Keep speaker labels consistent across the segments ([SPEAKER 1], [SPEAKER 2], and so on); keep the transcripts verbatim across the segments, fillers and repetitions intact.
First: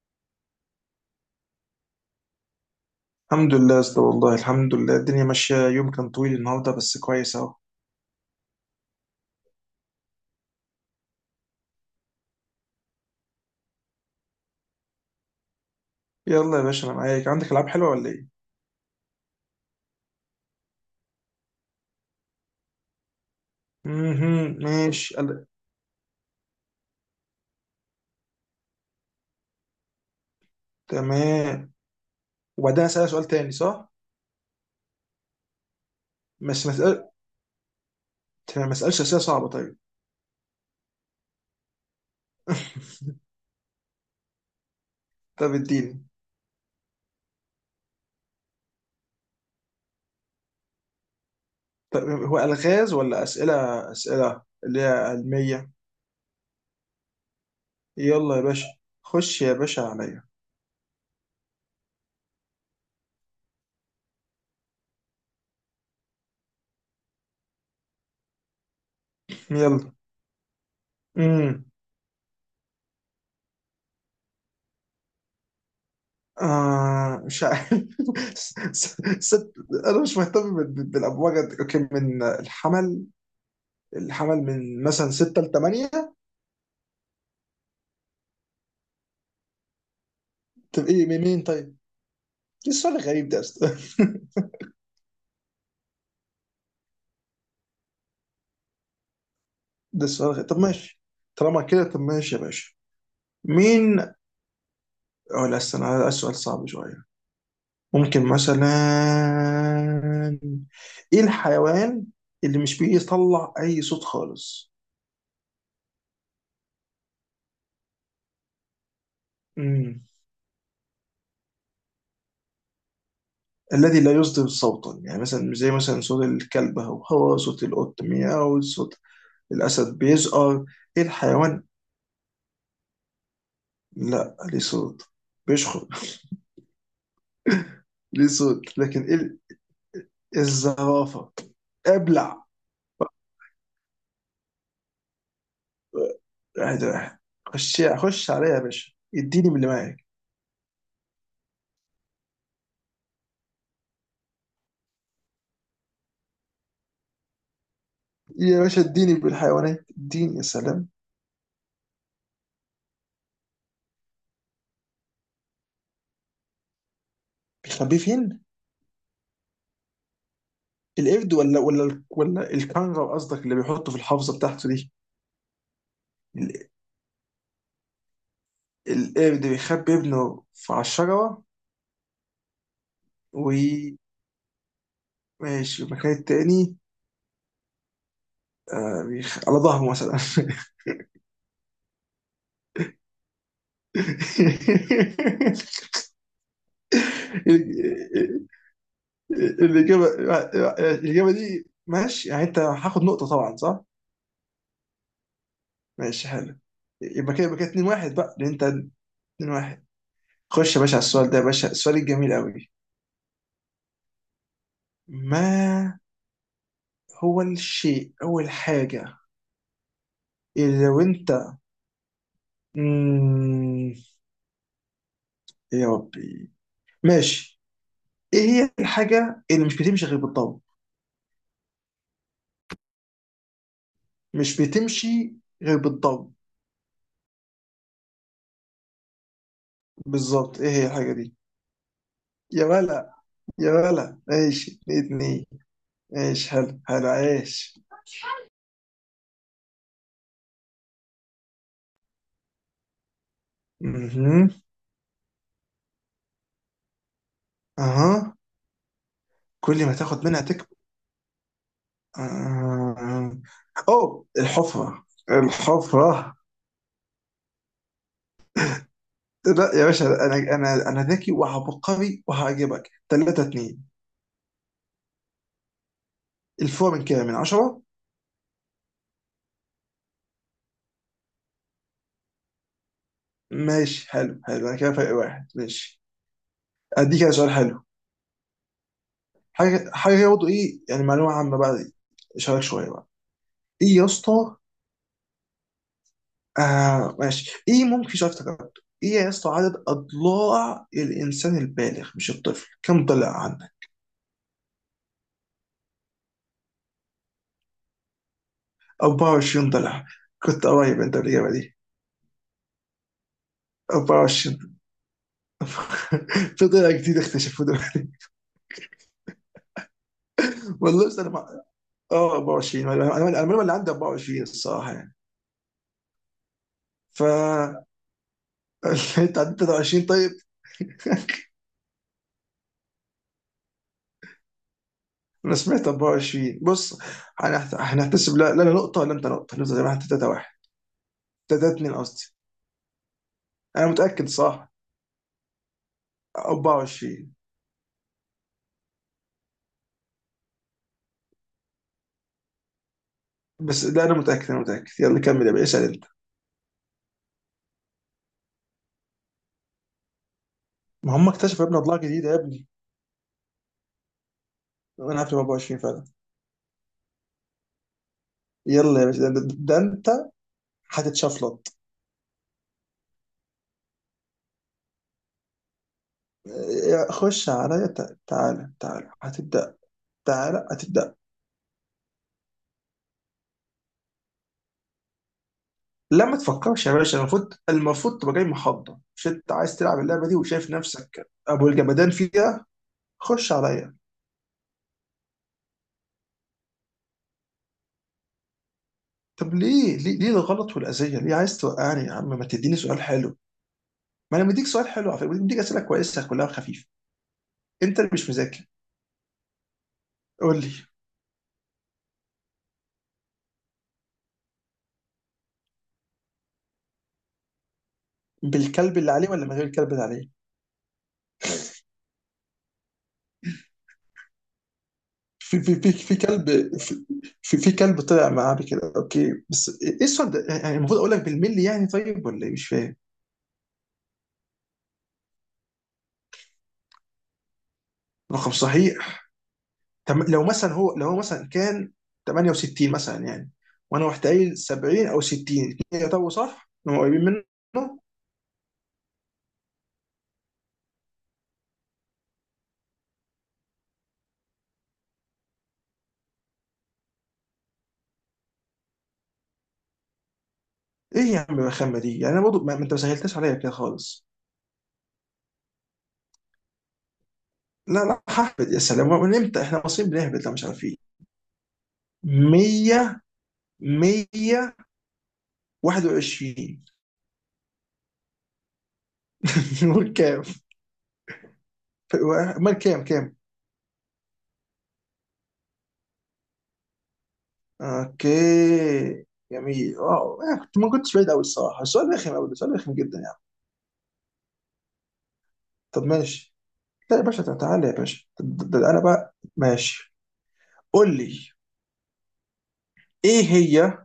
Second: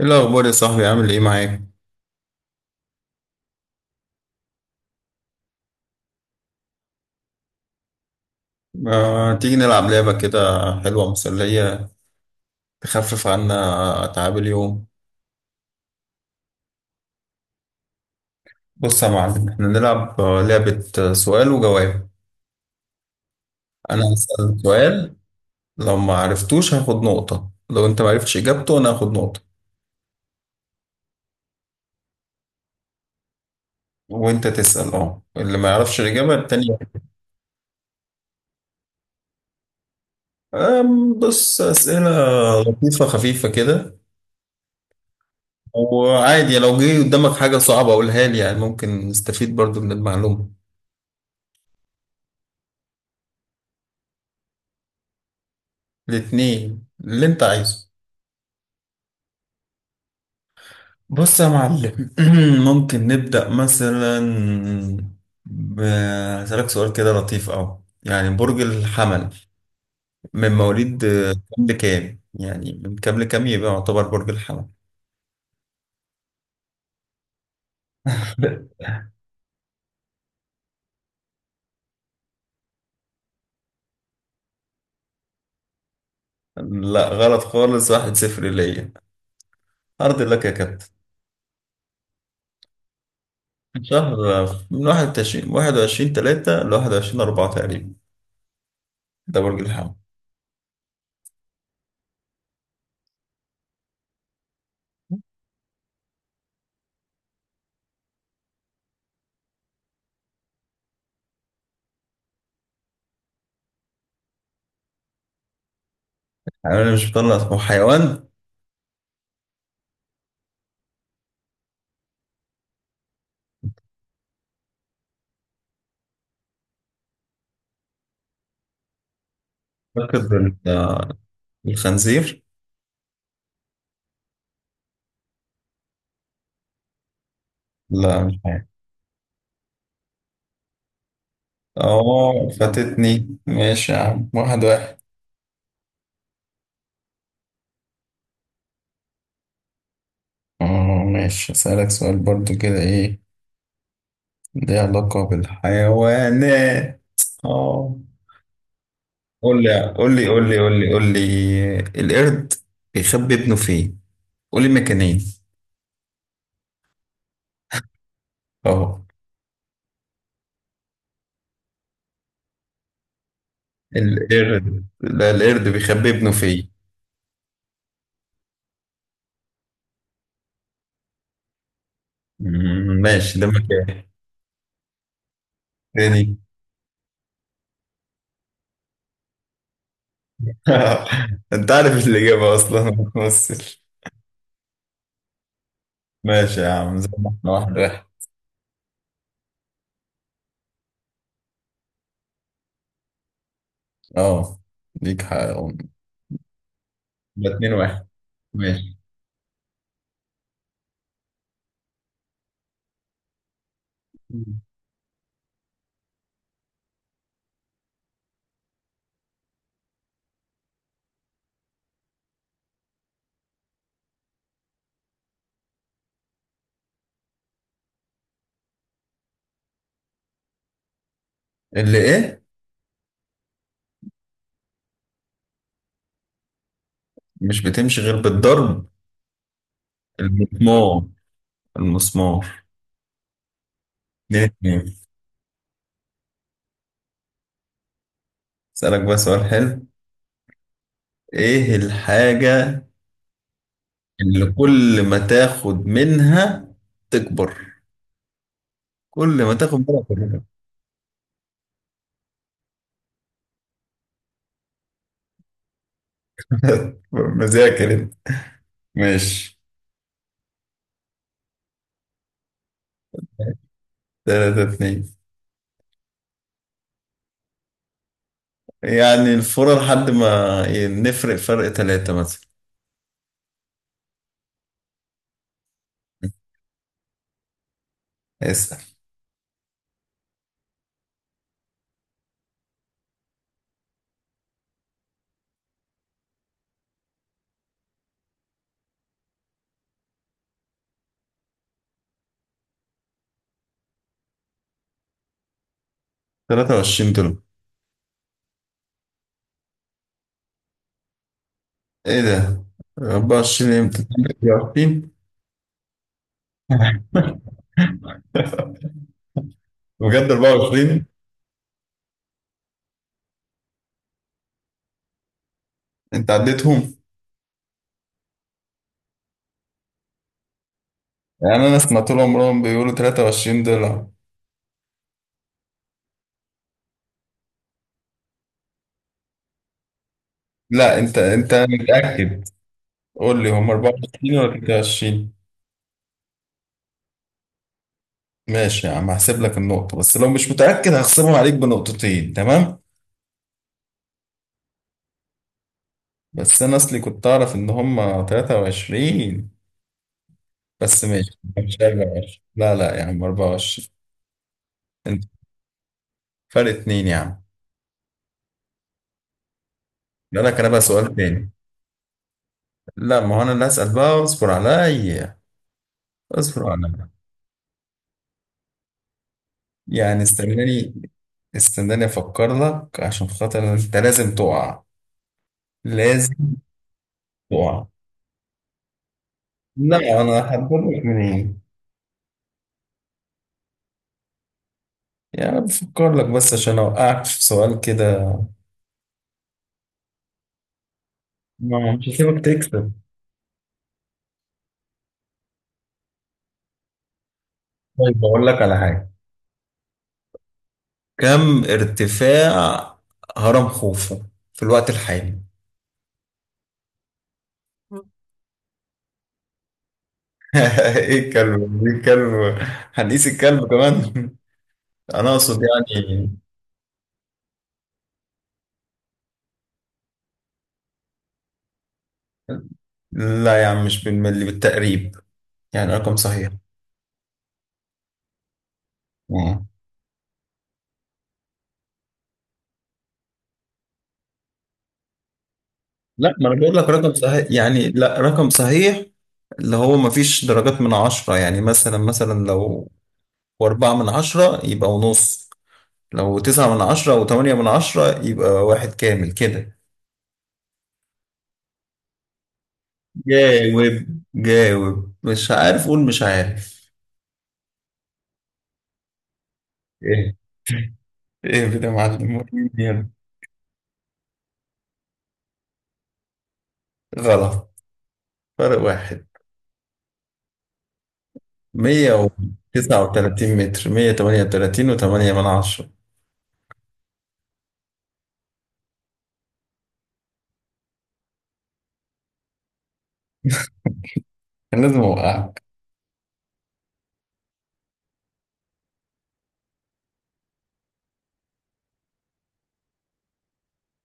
[SPEAKER 1] ايه الاخبار يا صاحبي؟ عامل ايه معاك؟
[SPEAKER 2] الحمد لله يا اسطى، والله الحمد لله. الدنيا ماشية، يوم كان طويل النهاردة بس كويس اهو.
[SPEAKER 1] آه، تيجي نلعب لعبه كده؟ حلوه مسليه، تخفف عنا اتعاب اليوم.
[SPEAKER 2] يلا يا باشا، انا معاك. عندك العاب حلوة ولا ايه؟
[SPEAKER 1] بص يا معلم، احنا نلعب آه، لعبه آه، سؤال وجواب. انا
[SPEAKER 2] اها
[SPEAKER 1] هسأل
[SPEAKER 2] ماشي.
[SPEAKER 1] سؤال.
[SPEAKER 2] قال-
[SPEAKER 1] لو ما عرفتوش هاخد نقطه. لو انت ما عرفتش اجابته انا هاخد نقطه.
[SPEAKER 2] تمام. وبعدين اسألك سؤال تاني صح؟
[SPEAKER 1] وانت تسأل، اه اللي ما يعرفش الاجابه
[SPEAKER 2] بس ما
[SPEAKER 1] التاني.
[SPEAKER 2] اسأل ما اسألش اسئلة صعبة طيب.
[SPEAKER 1] آم، بص، اسئله لطيفه خفيفه كده.
[SPEAKER 2] طب اديني.
[SPEAKER 1] وعادي لو جه قدامك حاجه صعبه قولها لي، يعني ممكن نستفيد برضو من المعلومه.
[SPEAKER 2] طب هو الغاز ولا اسئلة؟ اسئلة اللي هي علمية؟
[SPEAKER 1] الاتنين اللي انت عايزه.
[SPEAKER 2] يلا يا باشا، خش يا باشا عليا.
[SPEAKER 1] بص يا معلم، ممكن نبدأ مثلا ب- هسألك سؤال كده لطيف أوي، يعني برج الحمل
[SPEAKER 2] يلا.
[SPEAKER 1] من مواليد آه،
[SPEAKER 2] امم
[SPEAKER 1] كام لكام؟ يعني من كام لكام يبقى يعتبر برج الحمل؟
[SPEAKER 2] آه مش عارف. ست... انا مش مهتم بال- بالابواج. قد- اوكي، من الحمل. الحمل من مثلا ستة ل تمانية.
[SPEAKER 1] لا، غلط خالص. واحد صفر ليا. أرض لك يا كابتن.
[SPEAKER 2] طب ايه، من مين طيب؟ ايه السؤال الغريب ده يا اسطى؟
[SPEAKER 1] شهر. آه، من واحد وعشرين واحد وعشرين تلاتة لواحد وعشرين أربعة تقريبا. ده برج الحمل.
[SPEAKER 2] ده السؤال الغريب، طب ماشي. طالما كده، طب ماشي يا باشا. مين؟ اه لا، استنى، ده السؤال صعب شوية. ممكن مثلا، ايه الحيوان اللي مش بيطلع اي صوت خالص؟
[SPEAKER 1] يعني أنا مش بطلع؟ هو حيوان
[SPEAKER 2] امم الذي لا يصدر صوتا. يعني مثلا، زي مثلا صوت الكلب، هو هو صوت القط مياو، صوت الاسد
[SPEAKER 1] فاقد.
[SPEAKER 2] بيزقر. ايه الحيوان؟
[SPEAKER 1] الخنزير.
[SPEAKER 2] لا، ليه صوت، بيشخر. ليه
[SPEAKER 1] لا.
[SPEAKER 2] صوت، لكن ايه ال- الزرافه. ابلع.
[SPEAKER 1] اه، فاتتني. ماشي يا عم، واحد واحد.
[SPEAKER 2] واحد واحد. خش خش عليا يا باشا، اديني من اللي معاك.
[SPEAKER 1] اه، ماشي. اسألك سؤال برضو كده ايه، ليه علاقة بالحيوانات. اه
[SPEAKER 2] يا باشا اديني
[SPEAKER 1] قول لي
[SPEAKER 2] بالحيوانات،
[SPEAKER 1] قول لي
[SPEAKER 2] اديني يا
[SPEAKER 1] قول لي قول
[SPEAKER 2] سلام.
[SPEAKER 1] لي قول لي، القرد بيخبي ابنه فين؟ قول لي مكانين.
[SPEAKER 2] بيخبيه فين؟
[SPEAKER 1] اه.
[SPEAKER 2] القرد ولا ولا ولا الكنغر، قصدك اللي بيحطه في الحافظه بتاعته
[SPEAKER 1] القرد
[SPEAKER 2] دي؟
[SPEAKER 1] لا، القرد بيخبي ابنه
[SPEAKER 2] ال-
[SPEAKER 1] فين.
[SPEAKER 2] القرد بيخبي ابنه في، على الشجره.
[SPEAKER 1] مم، ماشي، ده
[SPEAKER 2] وماشي،
[SPEAKER 1] مكان.
[SPEAKER 2] المكان
[SPEAKER 1] تاني.
[SPEAKER 2] التاني. آه، بيخ... على ظهره مثلا.
[SPEAKER 1] انت عارف الإجابة أصلا، ما بتمثل. ماشي يا عم، زي ما احنا، واحد واحد.
[SPEAKER 2] الإجابة الإجابة دي ماشي، يعني أنت هاخد نقطة طبعا صح؟
[SPEAKER 1] اه، ليك حق.
[SPEAKER 2] ماشي حلو. يبقى كده
[SPEAKER 1] ده
[SPEAKER 2] يبقى كده
[SPEAKER 1] اتنين
[SPEAKER 2] اتنين
[SPEAKER 1] واحد
[SPEAKER 2] واحد، بقى لأن أنت
[SPEAKER 1] ماشي.
[SPEAKER 2] اتنين واحد. خش يا باشا على السؤال ده، يا باشا السؤال الجميل قوي. ما هو الشيء أو الحاجة اللي لو أنت، مم... يا ربي، ماشي. إيه هي الحاجة اللي مش بتمشي غير بالضرب؟
[SPEAKER 1] اللي ايه
[SPEAKER 2] مش بتمشي غير بالضرب،
[SPEAKER 1] مش بتمشي غير بالضرب؟
[SPEAKER 2] بالظبط. إيه هي
[SPEAKER 1] المسمار.
[SPEAKER 2] الحاجة دي؟
[SPEAKER 1] المسمار.
[SPEAKER 2] يا ولا، يا ولا
[SPEAKER 1] اتنين
[SPEAKER 2] ماشي.
[SPEAKER 1] اتنين
[SPEAKER 2] اتنين اتنين. ماشي حلو حلو، عايش.
[SPEAKER 1] اسألك بقى سؤال حلو. ايه الحاجة
[SPEAKER 2] مهم.
[SPEAKER 1] اللي كل ما تاخد منها تكبر؟
[SPEAKER 2] اها.
[SPEAKER 1] كل ما تاخد
[SPEAKER 2] كل ما
[SPEAKER 1] منها
[SPEAKER 2] تاخد
[SPEAKER 1] تكبر.
[SPEAKER 2] منها تكبر. آه. اوه، الحفرة! الحفرة!
[SPEAKER 1] مذاكر انت. ماشي.
[SPEAKER 2] لا يا باشا، انا انا انا ذكي وعبقري وهعجبك. تلاتة اتنين.
[SPEAKER 1] تلاتة اتنين.
[SPEAKER 2] الفور من كام، من عشرة؟
[SPEAKER 1] يعني الفورة لحد ما ي- نفرق فرق تلاتة مثلا.
[SPEAKER 2] ماشي حلو حلو، انا كده فرق واحد، ماشي. اديك كده سؤال حلو.
[SPEAKER 1] اسأل.
[SPEAKER 2] حاجه حاجه برضه، ايه يعني، معلومه عامه بقى دي. اشارك شويه بقى. ايه يا اسطى. آه ماشي، ايه ممكن، شايف تكتب. ايه يا اسطى، عدد اضلاع الانسان البالغ، مش الطفل، كم ضلع؟
[SPEAKER 1] تلاتة وعشرين دول.
[SPEAKER 2] اربعة وعشرين ضلع. كنت قريب انت بالاجابه دي.
[SPEAKER 1] ايه ده؟ اربعة وعشرين؟ امتى
[SPEAKER 2] اربعة وعشرين.
[SPEAKER 1] تلاتة وعشرين؟
[SPEAKER 2] في ضلع جديد اكتشفوه دلوقتي.
[SPEAKER 1] بجد اربعة وعشرين؟
[SPEAKER 2] والله بس انا ما- اه اربعة وعشرين. انا انا المعلومه اللي عندي اربعة وعشرين، الصراحه يعني.
[SPEAKER 1] انت عديتهم.
[SPEAKER 2] ف انت عديت تلاتة وعشرين طيب؟
[SPEAKER 1] يعني انا سمعت لهم راهم بيقولوا تلاتة وعشرين دولار.
[SPEAKER 2] انا سمعت اربعة وعشرين، بص. هنحت- هنحتسب. لا لا، أنا نقطه ولا انت نقطه؟ نفضل زي ما احنا، تلاتة واحد.
[SPEAKER 1] لا، انت انت
[SPEAKER 2] تلاتة اتنين قصدي.
[SPEAKER 1] متأكد؟ قول لي، هم
[SPEAKER 2] انا متاكد،
[SPEAKER 1] اربعة وعشرين ولا
[SPEAKER 2] صح،
[SPEAKER 1] تلاتة وعشرين؟
[SPEAKER 2] اربعة وعشرين.
[SPEAKER 1] ماشي يا عم، هحسب لك النقطة. بس لو مش متأكد هخصمهم عليك بنقطتين، تمام؟
[SPEAKER 2] بس لا، انا متاكد، انا متاكد. يلا كمل يا باشا، اسال انت.
[SPEAKER 1] بس انا اصلي كنت اعرف ان هم تلاتة وعشرين. بس
[SPEAKER 2] ما هم
[SPEAKER 1] ماشي،
[SPEAKER 2] اكتشفوا يا ابني
[SPEAKER 1] مش
[SPEAKER 2] اضلاع جديده يا
[SPEAKER 1] اربعة وعشرين؟
[SPEAKER 2] ابني.
[SPEAKER 1] لا لا يا عم، اربعة وعشرين.
[SPEAKER 2] انا
[SPEAKER 1] انت
[SPEAKER 2] عارف إن اربعة وعشرين فعلا.
[SPEAKER 1] فرق اتنين يا عم.
[SPEAKER 2] يلا يا باشا، ده, ده, ده انت
[SPEAKER 1] لا، لك انا بقى سؤال تاني.
[SPEAKER 2] هتتشفلط.
[SPEAKER 1] لا، ما هو انا اللي هسأل بقى. اصبر عليا، اصبر
[SPEAKER 2] إيه،
[SPEAKER 1] عليا.
[SPEAKER 2] خش عليا. تع- تعالى تعالى، هتبدأ.
[SPEAKER 1] يعني
[SPEAKER 2] تعالى
[SPEAKER 1] استناني،
[SPEAKER 2] هتبدأ.
[SPEAKER 1] استناني افكر لك عشان خاطر انت لازم تقع،
[SPEAKER 2] لا
[SPEAKER 1] لازم
[SPEAKER 2] ما تفكرش يا باشا، المفروض
[SPEAKER 1] تقع.
[SPEAKER 2] المفروض تبقى جاي محضر. مش انت عايز تلعب
[SPEAKER 1] لا،
[SPEAKER 2] اللعبة دي
[SPEAKER 1] انا
[SPEAKER 2] وشايف
[SPEAKER 1] هقول لك
[SPEAKER 2] نفسك
[SPEAKER 1] منين.
[SPEAKER 2] ابو الجمدان فيها؟ خش عليا.
[SPEAKER 1] يعني بفكر لك بس عشان اوقعك في سؤال كده.
[SPEAKER 2] طب ليه ليه ليه الغلط والأذية؟ ليه عايز
[SPEAKER 1] ما
[SPEAKER 2] توقعني
[SPEAKER 1] مش
[SPEAKER 2] يا عم؟
[SPEAKER 1] هسيبك
[SPEAKER 2] ما تديني
[SPEAKER 1] تكسب.
[SPEAKER 2] سؤال حلو. ما انا مديك سؤال حلو على فكرة، مديك أسئلة كويسة كلها خفيفة، انت اللي
[SPEAKER 1] طيب،
[SPEAKER 2] مش
[SPEAKER 1] اقول لك
[SPEAKER 2] مذاكر.
[SPEAKER 1] على حاجه.
[SPEAKER 2] قول لي.
[SPEAKER 1] كم ارتفاع هرم خوفو في الوقت الحالي؟
[SPEAKER 2] بالكلب اللي عليه ولا من غير الكلب اللي عليه؟
[SPEAKER 1] ايه الكلب؟ ايه الكلب؟ هنقيس الكلب كمان؟ انا اقصد
[SPEAKER 2] في في في في
[SPEAKER 1] يعني.
[SPEAKER 2] كلب. في في في كلب طلع معاه بكده، اوكي. بس ايه السؤال ده يعني؟ المفروض اقول لك بالملي يعني، طيب ولا ايه؟ مش فاهم.
[SPEAKER 1] لا يا عم، مش بالملي، بالتقريب. يعني رقم صحيح.
[SPEAKER 2] رقم صحيح. تم- لو مثلا هو لو هو مثلا كان تمانية وستين مثلا يعني، وانا رحت قايل سبعين او ستين، الاتنين يعتبروا
[SPEAKER 1] لا، ما انا
[SPEAKER 2] صح،
[SPEAKER 1] بقول لك
[SPEAKER 2] هم
[SPEAKER 1] رقم
[SPEAKER 2] قريبين
[SPEAKER 1] صحيح. يعني
[SPEAKER 2] منه.
[SPEAKER 1] لا، رقم صحيح. اللي هو ما فيش درجات من عشرة. يعني مثلا مثلا لو أربعة من عشرة يبقى ونص. لو تسعة من عشرة أو تمانية من عشرة يبقى واحد كامل كده.
[SPEAKER 2] ايه يا عم الرخامه دي يعني؟ انا برضه ما ما انت ما سهلتش عليا كده
[SPEAKER 1] جاوب
[SPEAKER 2] خالص.
[SPEAKER 1] جاوب. مش عارف قول مش عارف.
[SPEAKER 2] لا لا، ههبد، يا سلام! من امتى احنا مصريين
[SPEAKER 1] ايه
[SPEAKER 2] بنهبد؟ لا، مش عارفين.
[SPEAKER 1] ايه كده يا معلم، وريني يلا.
[SPEAKER 2] مية. مية واحد وعشرين.
[SPEAKER 1] غلط. فرق واحد.
[SPEAKER 2] وكام؟
[SPEAKER 1] مية
[SPEAKER 2] امال
[SPEAKER 1] وتسعة
[SPEAKER 2] كام، كام؟
[SPEAKER 1] وتلاتين متر. مية تمانية وتلاتين وتمانية من عشرة.
[SPEAKER 2] اوكي، جميل، واو. انا كنت ما كنتش بعيد قوي الصراحه. السؤال رخم قوي، السؤال رخم جدا يعني.
[SPEAKER 1] كان لازم أوقعك.
[SPEAKER 2] طب ماشي. لا يا باشا، تع- تعالى يا باشا. طب ده ده انا بقى، ماشي. قول لي. ايه هي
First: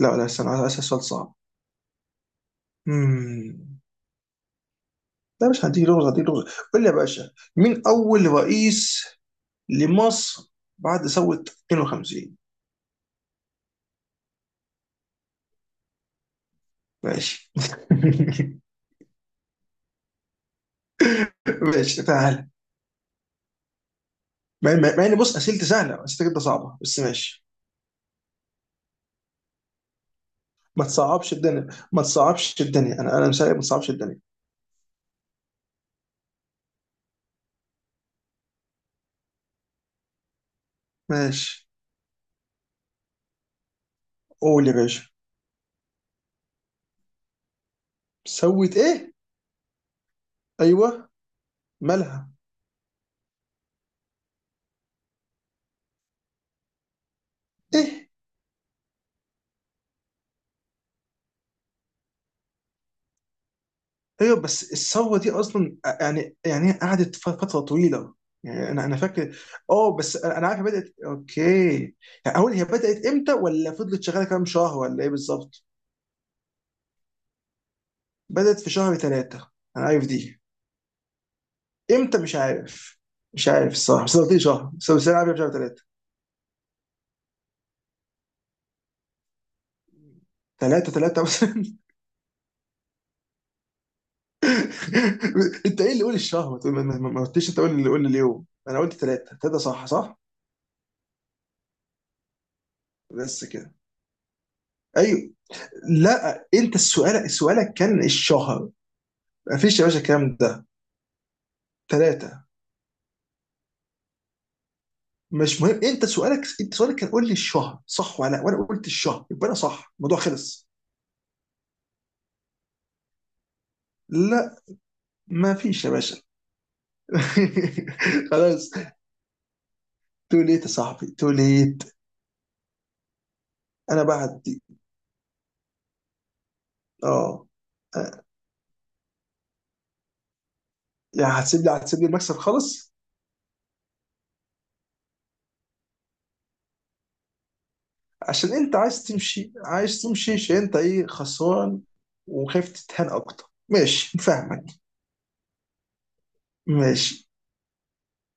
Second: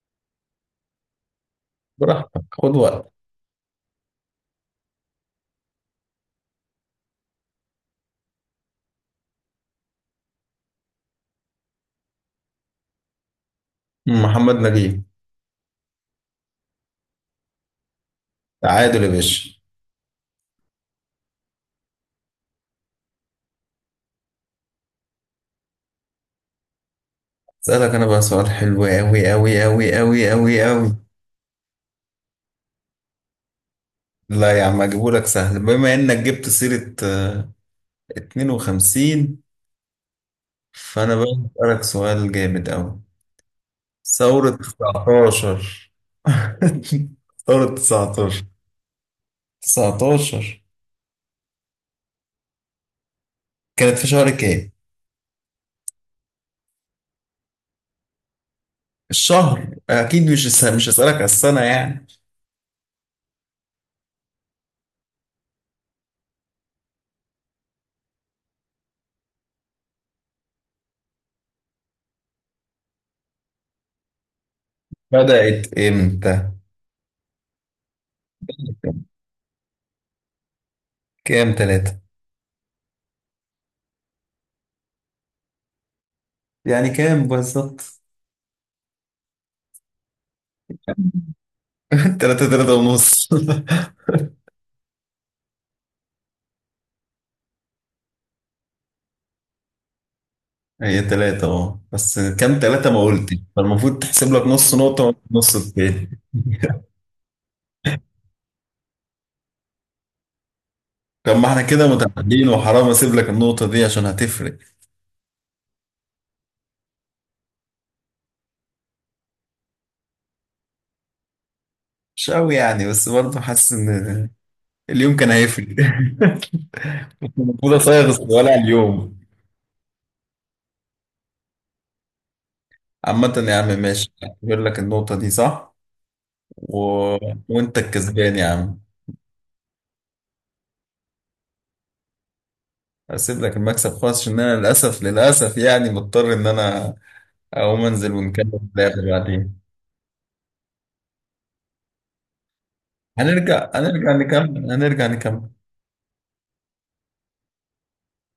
[SPEAKER 2] لا لا، استنى، عايز اسال سؤال صعب.
[SPEAKER 1] براحتك، خد وقت.
[SPEAKER 2] امم لا، مش هديك لغز. هديك لغز. قول لي يا باشا، مين اول رئيس لمصر بعد ثوره اتنين وخمسين؟
[SPEAKER 1] محمد نجيب.
[SPEAKER 2] ماشي.
[SPEAKER 1] تعادل يا باشا.
[SPEAKER 2] ماشي، تعالى. مع مع- مع ان، بص، اسئلتي سهله، اسئلتك انت صعبه، بس ماشي.
[SPEAKER 1] اسألك انا بقى سؤال حلو، أوي أوي أوي أوي أوي أوي.
[SPEAKER 2] ما تصعبش الدنيا، ما تصعبش الدنيا، انا انا مساعد، ما تصعبش الدنيا.
[SPEAKER 1] لا يا عم، اجيبهولك سهل. بما انك جبت سيرة آه، اتنين وخمسين، فانا بقى
[SPEAKER 2] ماشي.
[SPEAKER 1] اسألك سؤال جامد أوي. ثورة
[SPEAKER 2] قول يا باشا.
[SPEAKER 1] تسعتاشر. ثورة تسعتاشر.
[SPEAKER 2] سوت ايه؟
[SPEAKER 1] تسعتاشر
[SPEAKER 2] ايوه، مالها.
[SPEAKER 1] كانت في شهر كام؟
[SPEAKER 2] ايه؟
[SPEAKER 1] الشهر اكيد، مش الس- مش هسألك على السنة يعني.
[SPEAKER 2] ايوه. بس الثوره دي اصلا يعني يعني هي قعدت ف- فتره طويله. يعني انا انا فاكر. اه بس انا أنا عارف هي بدات، اوكي. يعني اقول هي بدات امتى، ولا فضلت شغاله كام شهر، ولا ايه بالظبط؟
[SPEAKER 1] بدأت امتى؟
[SPEAKER 2] بدات في شهر ثلاثة. انا عارف دي.
[SPEAKER 1] كام تلاتة؟
[SPEAKER 2] امتى؟ مش عارف. مش عارف الصراحه، بس أنا قلت لي شهر بس بس انا عارف شهر ثلاثة.
[SPEAKER 1] يعني كام بالظبط؟
[SPEAKER 2] ثلاثة ثلاثة بس.
[SPEAKER 1] تلاتة تلاتة ونص.
[SPEAKER 2] انت ايه اللي قول الشهر؟ ما تقول- ما- ما- ما قلتش انت قول اللي قول اليوم. انا قلت ثلاثة ثلاثة، صح صح.
[SPEAKER 1] هي تلاتة، اه، بس كام تلاتة ما قلت.
[SPEAKER 2] بس كده.
[SPEAKER 1] فالمفروض تحسب لك نص نقطة
[SPEAKER 2] ايوه.
[SPEAKER 1] ونص التاني.
[SPEAKER 2] لا، انت السؤال سؤالك كان الشهر. ما فيش يا باشا الكلام ده.
[SPEAKER 1] طب ما احنا كده
[SPEAKER 2] ثلاثة.
[SPEAKER 1] متعادلين، وحرام اسيب لك النقطة دي عشان هتفرق.
[SPEAKER 2] مش مهم، انت سؤالك انت سؤالك كان قول لي الشهر صح ولا لا، وانا قلت الشهر، يبقى انا صح، الموضوع خلص.
[SPEAKER 1] مش قوي يعني، بس برضه حاسس ان
[SPEAKER 2] لا،
[SPEAKER 1] اليوم كان
[SPEAKER 2] ما
[SPEAKER 1] هيفرق.
[SPEAKER 2] فيش يا باشا.
[SPEAKER 1] المفروض اصيغ السؤال على
[SPEAKER 2] خلاص.
[SPEAKER 1] اليوم.
[SPEAKER 2] تو ليت يا صاحبي، تو ليت.
[SPEAKER 1] عامة يا عم،
[SPEAKER 2] انا
[SPEAKER 1] ماشي،
[SPEAKER 2] بعد
[SPEAKER 1] اعتبر
[SPEAKER 2] دي.
[SPEAKER 1] لك النقطة دي صح و...
[SPEAKER 2] اه
[SPEAKER 1] وانت
[SPEAKER 2] آه،
[SPEAKER 1] الكسبان يا عم.
[SPEAKER 2] يعني هتسيب لي هتسيب لي المكسب خالص؟
[SPEAKER 1] هسيب لك المكسب خالص، عشان انا للاسف للاسف يعني مضطر ان انا اقوم انزل
[SPEAKER 2] عشان
[SPEAKER 1] ونكمل
[SPEAKER 2] انت
[SPEAKER 1] اللعبة
[SPEAKER 2] عايز تمشي،
[SPEAKER 1] بعدين.
[SPEAKER 2] عايز تمشي عشان انت ايه، خسران، وخايف تتهان اكتر.
[SPEAKER 1] هنرجع، هنرجع
[SPEAKER 2] ماشي، فاهمك.
[SPEAKER 1] نكمل، هنرجع نكمل.
[SPEAKER 2] ماشي.